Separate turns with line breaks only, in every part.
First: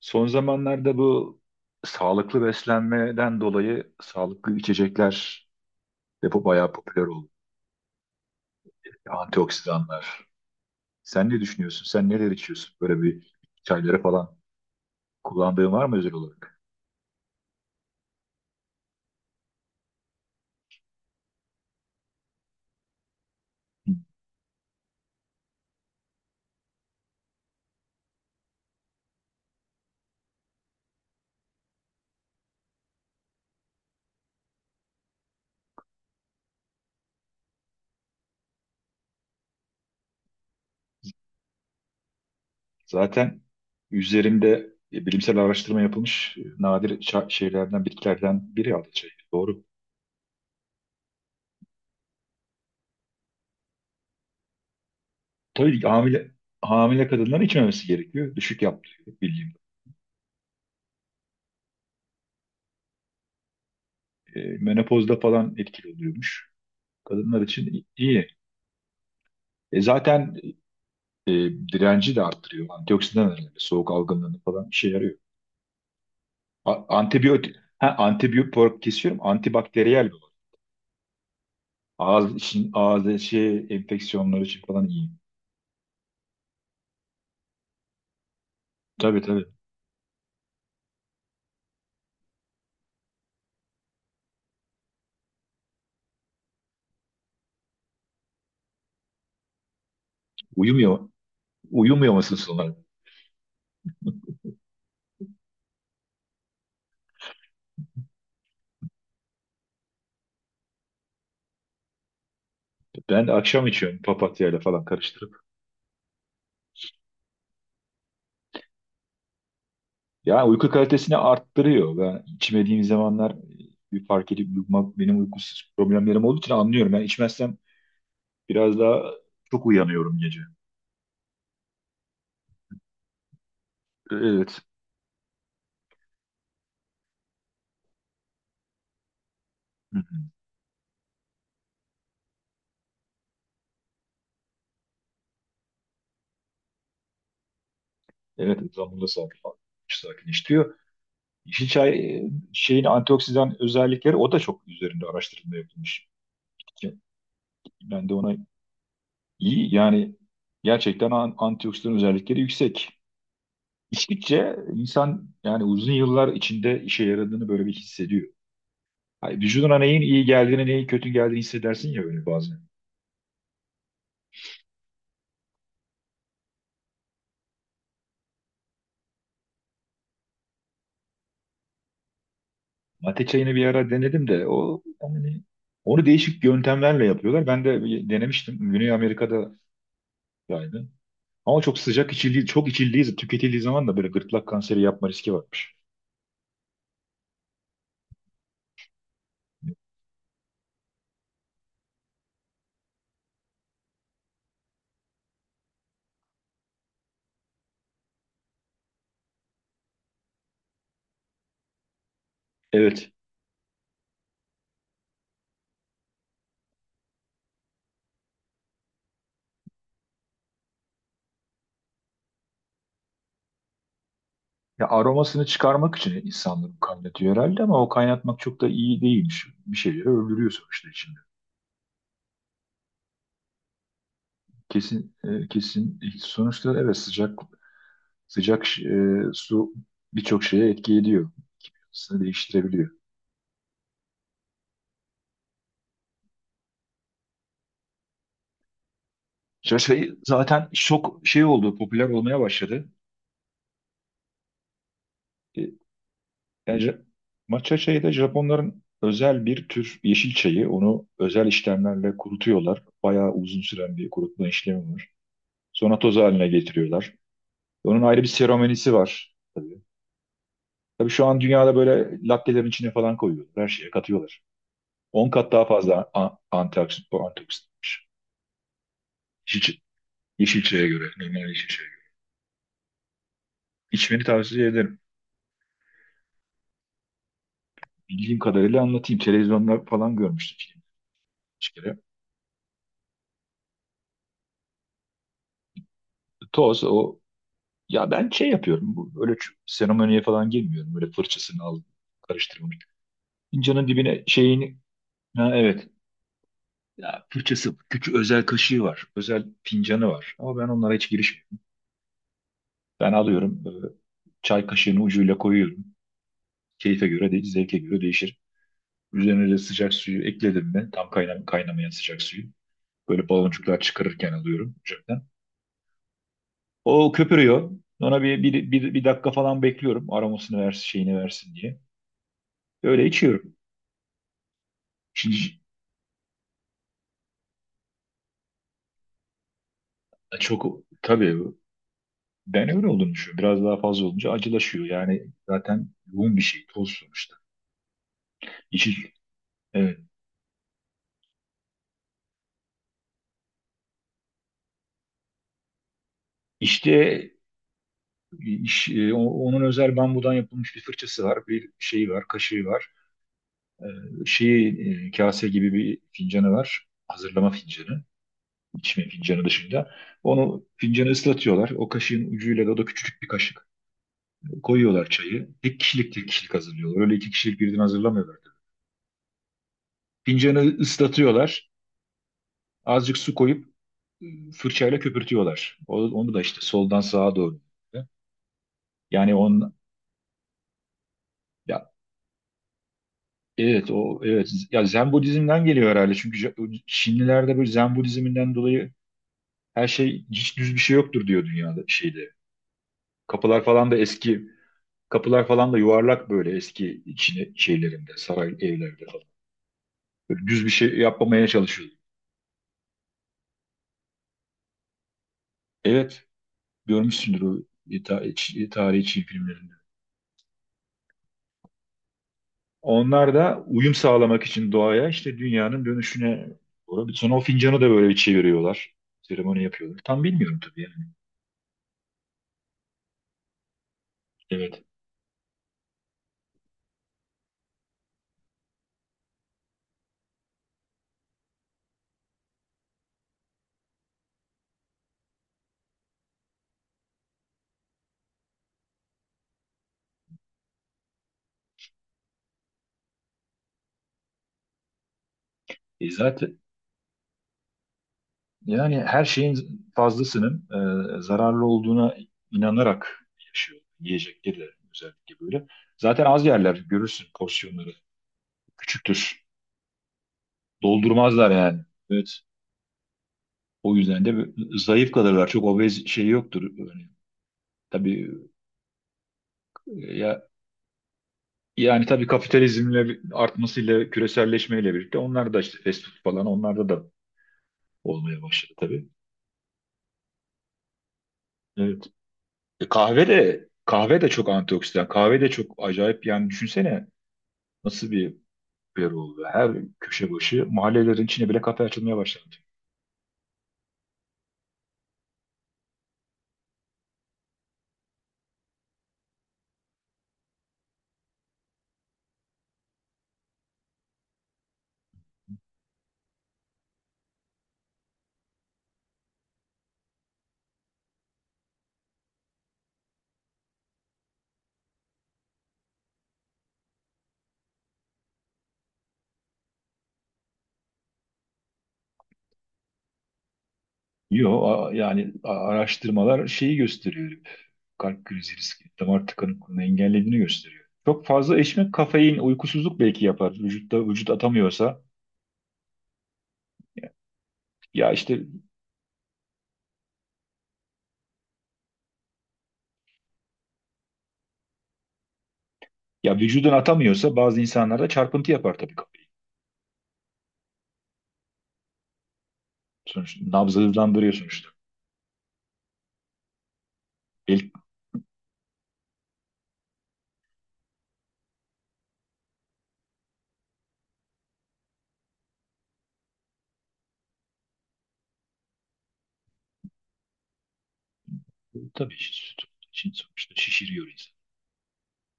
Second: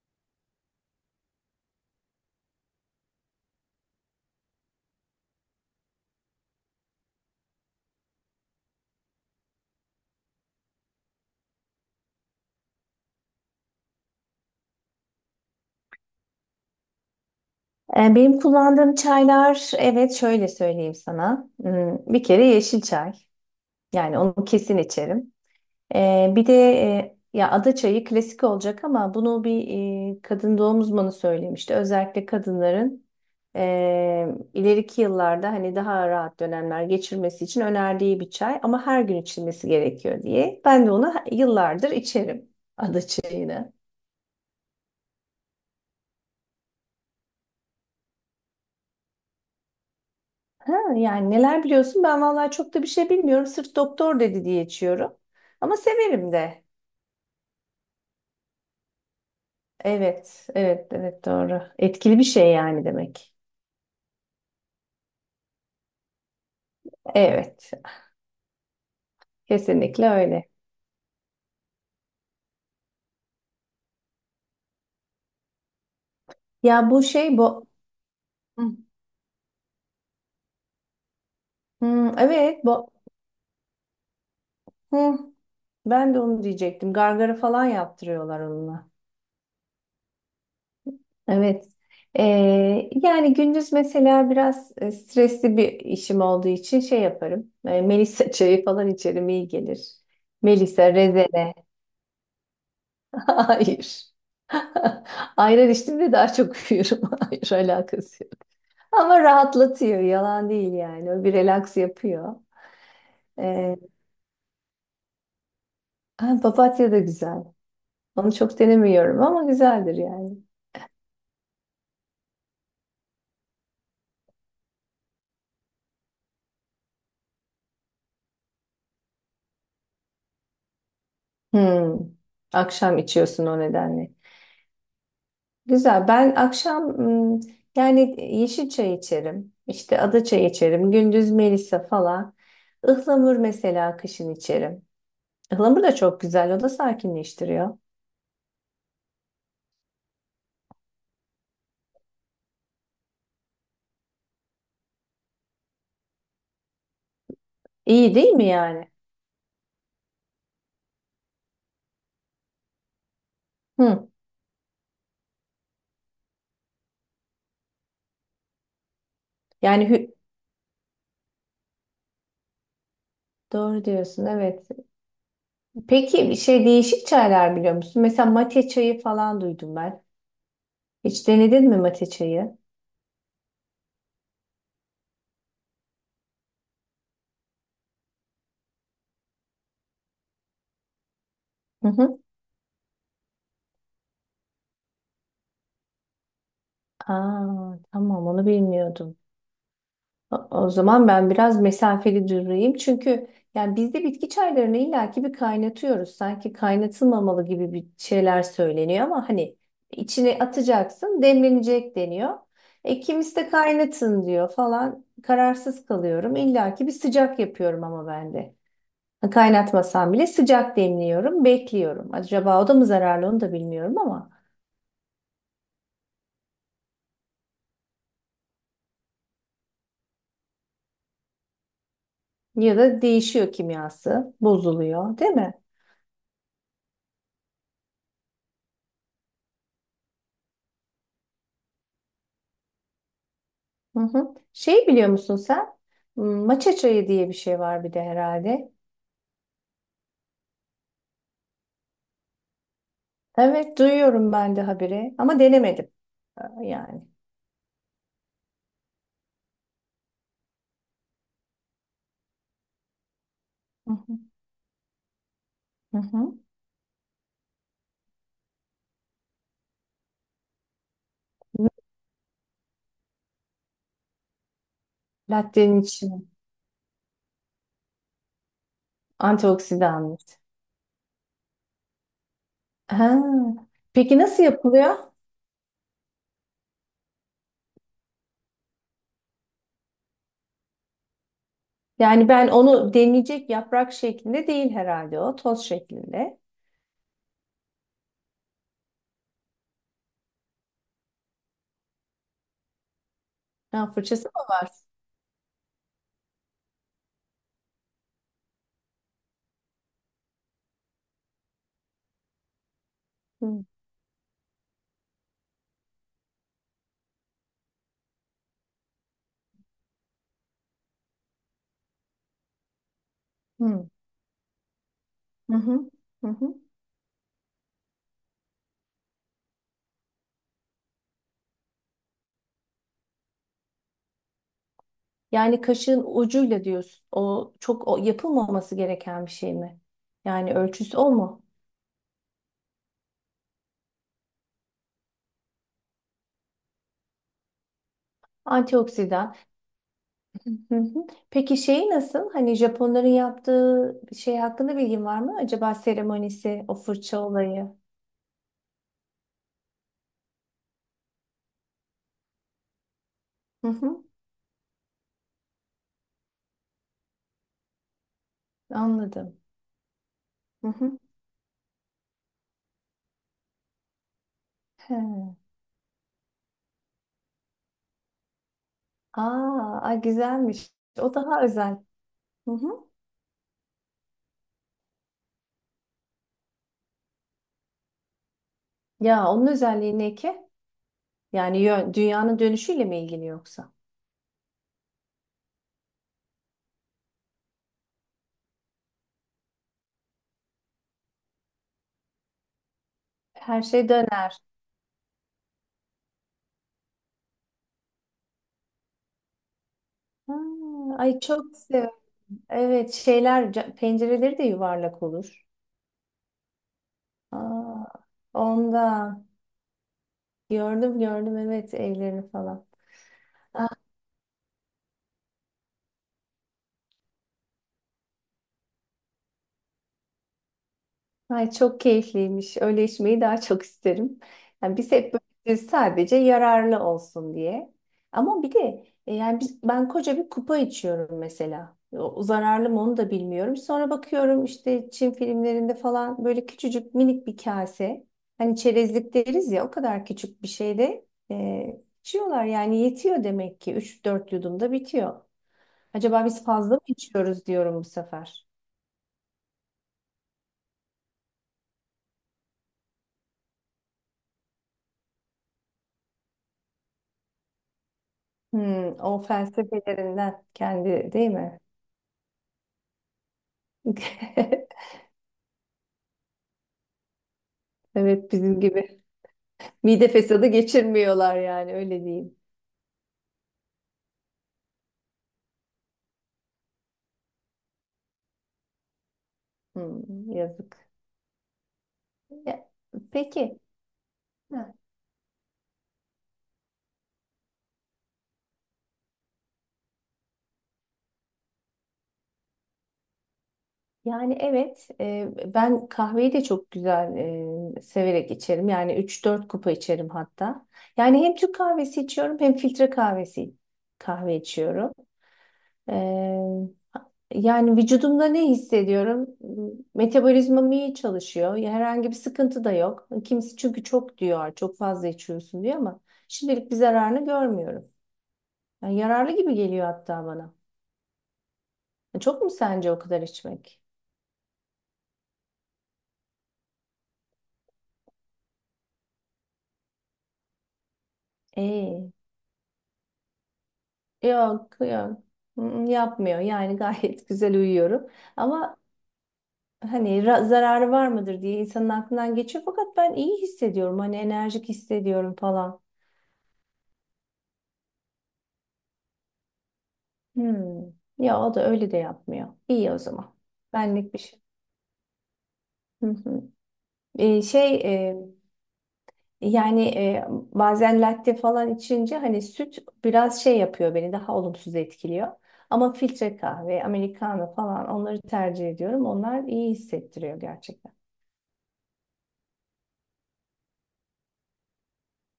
Son zamanlarda bu sağlıklı beslenmeden dolayı sağlıklı içecekler de bayağı popüler oldu. Antioksidanlar. Sen ne düşünüyorsun? Sen neler içiyorsun? Böyle bir çayları falan kullandığın var mı özel olarak?
Benim kullandığım çaylar, evet şöyle söyleyeyim sana. Hmm, bir kere yeşil çay.
Hı.
Yani onu kesin içerim. Bir de ya ada çayı klasik olacak ama bunu bir kadın doğum uzmanı söylemişti. Özellikle kadınların e, ileriki yıllarda hani daha rahat dönemler geçirmesi için önerdiği bir çay ama her gün içilmesi gerekiyor diye. Ben de onu yıllardır içerim ada
Zaten
çayını.
üzerinde bilimsel araştırma yapılmış, nadir şeylerden, bitkilerden biri aldı çayı. Doğru.
Ha, yani neler biliyorsun? Ben vallahi çok da bir şey bilmiyorum. Sırf doktor dedi diye içiyorum. Ama
Tabii ki
severim de.
hamile kadınların içmemesi gerekiyor. Düşük yaptırıyor bildiğim.
Evet, evet, evet doğru. Etkili bir şey yani demek.
Menopozda falan etkili oluyormuş. Kadınlar
Evet,
için iyi. E
kesinlikle
zaten
öyle.
e, Direnci de arttırıyor. Antioksidan önemli. Soğuk algınlığını falan işe yarıyor.
Ya bu şey bu.
Antibiyotik
Hı.
olarak kesiyorum. Antibakteriyel bir olarak.
Hmm,
Ağız
evet,
için,
bu.
ağız şey, enfeksiyonları için falan iyi.
Hı. Ben de onu diyecektim. Gargara falan yaptırıyorlar onunla.
Tabii tabii.
Evet. Ee, Yani gündüz mesela biraz stresli bir işim olduğu için şey yaparım. Melisa çayı falan içerim iyi gelir. Melisa,
Uyumuyor.
rezene.
Uyumuyor musun sonra?
Hayır. Ayran içtiğimde daha çok uyuyorum. Hayır alakası yok. Ama rahatlatıyor. Yalan değil yani. O bir relax yapıyor.
Ben de akşam
Ee,
içiyorum papatyayla falan karıştırıp.
ha, papatya da güzel. Onu çok denemiyorum ama güzeldir yani.
Yani uyku kalitesini arttırıyor. Ben içmediğim zamanlar bir fark edip uyumak benim uykusuz problemlerim olduğu için anlıyorum. Ben içmezsem biraz daha çok uyanıyorum gece.
Hmm. Akşam içiyorsun o nedenle.
Evet.
Güzel. Ben akşam hmm, yani yeşil çay içerim. İşte ada çayı içerim. Gündüz melisa falan. Ihlamur mesela kışın içerim. Ihlamur da çok güzel. O da sakinleştiriyor.
Evet, zamanında sakinleştiriyor. Yeşil çay e, şeyin antioksidan özellikleri o da çok üzerinde araştırma yapılmış. Ki ben de
İyi değil
ona
mi yani?
iyi yani gerçekten antioksidan özellikleri yüksek.
Hı.
İçtikçe insan yani uzun yıllar içinde işe yaradığını böyle bir hissediyor. Hani vücuduna
Yani
neyin iyi geldiğini, neyin kötü geldiğini hissedersin ya böyle bazen.
doğru diyorsun evet. Peki bir şey değişik çaylar biliyor musun? Mesela mate çayı falan duydum ben. Hiç denedin mi mate çayı?
Mate çayını bir ara denedim de o yani onu değişik yöntemlerle yapıyorlar. Ben de bir denemiştim. Güney Amerika'da yaydı. Ama çok
Hı
sıcak
hı.
içildiği, çok içildiği, tüketildiği zaman da böyle gırtlak kanseri yapma riski varmış.
Aa, tamam onu bilmiyordum. O zaman ben biraz mesafeli durayım. Çünkü yani biz de bitki çaylarını illaki bir kaynatıyoruz. Sanki kaynatılmamalı gibi bir şeyler söyleniyor ama hani içine atacaksın, demlenecek deniyor. E
Evet.
kimisi de kaynatın diyor falan. Kararsız kalıyorum. İllaki bir sıcak yapıyorum ama ben de. Kaynatmasam bile sıcak demliyorum, bekliyorum. Acaba o da mı zararlı onu da bilmiyorum ama.
Ya aromasını çıkarmak için insanların kaynatıyor herhalde ama o kaynatmak çok da iyi değilmiş. Bir şeyleri öldürüyor sonuçta içinde.
Ya da değişiyor kimyası,
Kesin
bozuluyor, değil
e,
mi?
kesin e, sonuçta evet sıcak sıcak su birçok şeye etki ediyor. Yapısını değiştirebiliyor.
Hı hı. Şey biliyor musun sen? Hmm, maça çayı diye bir şey var bir de herhalde.
Zaten çok şey oldu, popüler olmaya başladı.
Evet duyuyorum ben de haberi ama denemedim
Yani,
yani.
matcha çayı da Japonların özel bir tür yeşil çayı. Onu özel işlemlerle kurutuyorlar. Bayağı uzun
Hı
süren bir
hı.
kurutma işlemi var. Sonra
Hı
toz
hı.
haline getiriyorlar. Onun ayrı bir seremonisi var tabii. Tabii şu an dünyada böyle lattelerin içine falan koyuyorlar. Her şeye katıyorlar. 10 kat daha
Latte'nin
fazla
içine
antioksidan, bu antioksidanmış. Yeşil,
antioksidan.
yeşil çaya göre, normal yeşil çaya göre.
Ha. Peki
İçmeni
nasıl
tavsiye
yapılıyor?
ederim. Bildiğim kadarıyla anlatayım. Televizyonda falan görmüştüm filmi. Bir kere.
Yani ben onu demleyecek yaprak şeklinde değil herhalde o toz şeklinde.
Toz, o Ya ben şey yapıyorum. Bu, öyle seremoniye falan girmiyorum. Böyle fırçasını al, karıştırmalık. Fincanın
Ha,
dibine
fırçası mı var?
şeyini... Ha, evet. Ya fırçası, küçük özel kaşığı var. Özel fincanı var. Ama ben onlara hiç girişmiyorum. Ben alıyorum.
Hı
Çay kaşığını ucuyla koyuyorum. Keyfe göre değil, zevke göre değişir. Üzerine de sıcak suyu ekledim mi? Tam kaynamayan sıcak suyu. Böyle baloncuklar
hı.
çıkarırken alıyorum ocaktan.
Hı hı. Hı hı.
O köpürüyor. Ona bir dakika falan bekliyorum. Aromasını versin, şeyini versin diye. Öyle içiyorum. Şimdi
Yani kaşığın ucuyla diyorsun. O çok, yapılmaması gereken bir şey mi? Yani
Çok
ölçüsü o mu?
tabii ben öyle olduğunu düşünüyorum. Biraz daha fazla olunca acılaşıyor. Yani zaten yoğun bir şey toz sonuçta. İçi,
Antioksidan.
evet.
Hı hı. Peki şeyi nasıl? Hani Japonların yaptığı şey hakkında bilgin var mı? Acaba seremonisi, o
İşte
fırça olayı.
onun özel bambudan yapılmış bir fırçası var, bir şeyi var, kaşığı var.
Hı
E,
hı.
Kase gibi bir fincanı var. Hazırlama fincanı, içme
Anladım.
fincanı dışında. Onu,
Hı hı.
fincanı, ıslatıyorlar. O kaşığın ucuyla da o da küçücük bir kaşık. Koyuyorlar
He.
çayı. Tek kişilik tek kişilik hazırlıyorlar. Öyle iki kişilik birden hazırlamıyorlar. Tabii.
Aa, ay güzelmiş.
Fincanı
O daha
ıslatıyorlar.
özel. Hı hı.
Azıcık su koyup fırçayla köpürtüyorlar. Onu da işte soldan sağa doğru.
Ya
Yani
onun özelliği ne ki? Yani
ya
dünyanın dönüşüyle mi ilgili yoksa?
evet evet ya Zen Budizm'den geliyor herhalde. Çünkü Çinlilerde böyle Zen Budizm'inden dolayı her şey hiç düz bir şey yoktur diyor dünyada şeyde.
Her
Kapılar
şey
falan da
döner.
eski kapılar falan da yuvarlak böyle eski Çin şeylerinde saray evlerde falan.
Ha,
Böyle düz bir şey
ay
yapmamaya
çok sev.
çalışıyor.
Evet şeyler pencereleri de yuvarlak olur.
Evet, görmüşsündür o
Aa,
e, ta- e, Çin-
onda
tarihi Çin filmlerinde.
gördüm evet evlerini falan.
Onlar da uyum sağlamak için doğaya işte dünyanın dönüşüne doğru. Sonra o fincanı da böyle bir çeviriyorlar. Seremoni yapıyorlar. Tam bilmiyorum tabii yani.
Ay çok keyifliymiş. Öyle içmeyi daha çok isterim. Yani
Evet.
biz hep böyle sadece yararlı olsun diye. Ama bir de yani biz, ben koca bir kupa içiyorum mesela. O, zararlı mı onu da bilmiyorum. Sonra bakıyorum işte Çin filmlerinde falan böyle küçücük minik bir kase. Hani çerezlik deriz ya o kadar küçük bir şeyde içiyorlar. Yani yetiyor demek ki üç dört yudumda bitiyor. Acaba biz
Zaten
fazla mı içiyoruz diyorum bu sefer.
yani her şeyin fazlasının zararlı olduğuna inanarak yaşıyor. Yiyecekleri de özellikle böyle. Zaten az yerler görürsün porsiyonları.
Hmm, o
Küçüktür.
felsefelerinden kendi değil
Doldurmazlar
mi?
yani. Evet. O yüzden de zayıf kalırlar. Çok obez şey yoktur. Tabii
Evet bizim gibi. Mide
e, ya
fesadı geçirmiyorlar yani öyle
Yani tabii
diyeyim.
kapitalizmle artmasıyla, küreselleşmeyle birlikte onlar da işte fast food falan onlarda da olmaya başladı tabii.
Hmm, yazık.
Evet.
Ya,
Kahve
peki.
de çok
Ha,
antioksidan. Kahve de çok acayip yani düşünsene nasıl bir yer oldu. Her köşe başı mahallelerin içine bile kafe açılmaya başlandı.
yani evet ben kahveyi de çok güzel severek içerim. Yani üç dört kupa içerim hatta. Yani hem Türk kahvesi içiyorum hem filtre kahve içiyorum. E, Yani vücudumda ne hissediyorum? Metabolizmam iyi çalışıyor. Ya herhangi bir sıkıntı da yok. Kimisi çünkü çok diyor, çok fazla içiyorsun diyor ama şimdilik bir zararını görmüyorum. Yani yararlı gibi geliyor hatta bana. Çok mu sence o kadar içmek?
Yo, yani araştırmalar şeyi gösteriyor. Kalp krizi riski, damar tıkanıklığını engellediğini gösteriyor. Çok fazla içmek
Ee,
kafein, uykusuzluk belki yapar. Vücut
Yok
atamıyorsa.
yok. Mm, yapmıyor. Yani gayet güzel uyuyorum.
Ya işte
Ama hani zararı var mıdır diye insanın aklından geçiyor. Fakat ben iyi hissediyorum. Hani enerjik hissediyorum falan.
Ya vücudun atamıyorsa bazı insanlarda çarpıntı yapar tabii kafayı.
Hmm. Ya o da öyle de yapmıyor. İyi o zaman.
Sonuçta nabzı
Benlik bir
hızlandırıyor
şey.
sonuçta.
Hı hı. Ee,
El,
şey e, yani bazen latte falan içince hani süt biraz şey yapıyor beni daha olumsuz etkiliyor. Ama filtre kahve, americano falan onları tercih ediyorum. Onlar iyi hissettiriyor gerçekten.
tabii için sonuçta şişiriyor insan.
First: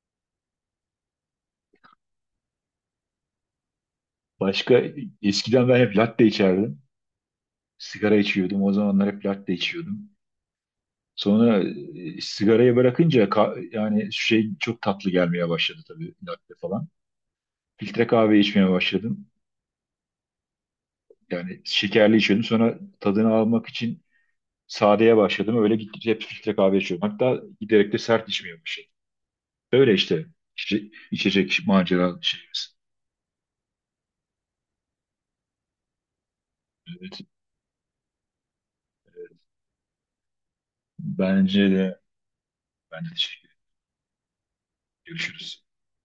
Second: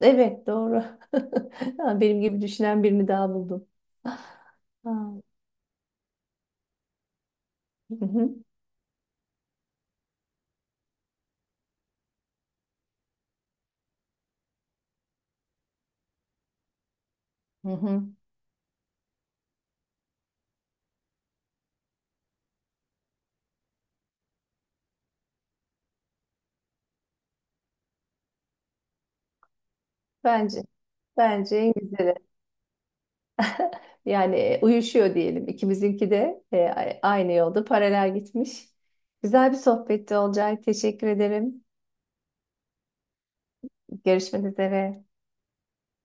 Evet doğru. Ha, benim gibi düşünen birini daha buldum.
Başka
Ha.
Eskiden ben hep latte içerdim.
Hı
Sigara
hı.
içiyordum. O zamanlar hep latte içiyordum. Sonra sigarayı bırakınca yani şey çok tatlı gelmeye başladı tabii latte falan.
Hı hı.
Filtre kahve içmeye başladım. Yani şekerli içiyordum. Sonra tadını almak için sadeye başladım. Öyle gittikçe hep filtre kahve içiyorum. Hatta giderek de sert içmeye başladım. Öyle işte
Bence bence
içecek
en güzeli.
macera şeyimiz.
Yani uyuşuyor diyelim. İkimizinki de
Evet,
aynı yolda paralel gitmiş. Güzel bir sohbetti Olcay. Teşekkür
bence
ederim.
de ben de teşekkür ederim.
Görüşmek üzere.
Görüşürüz.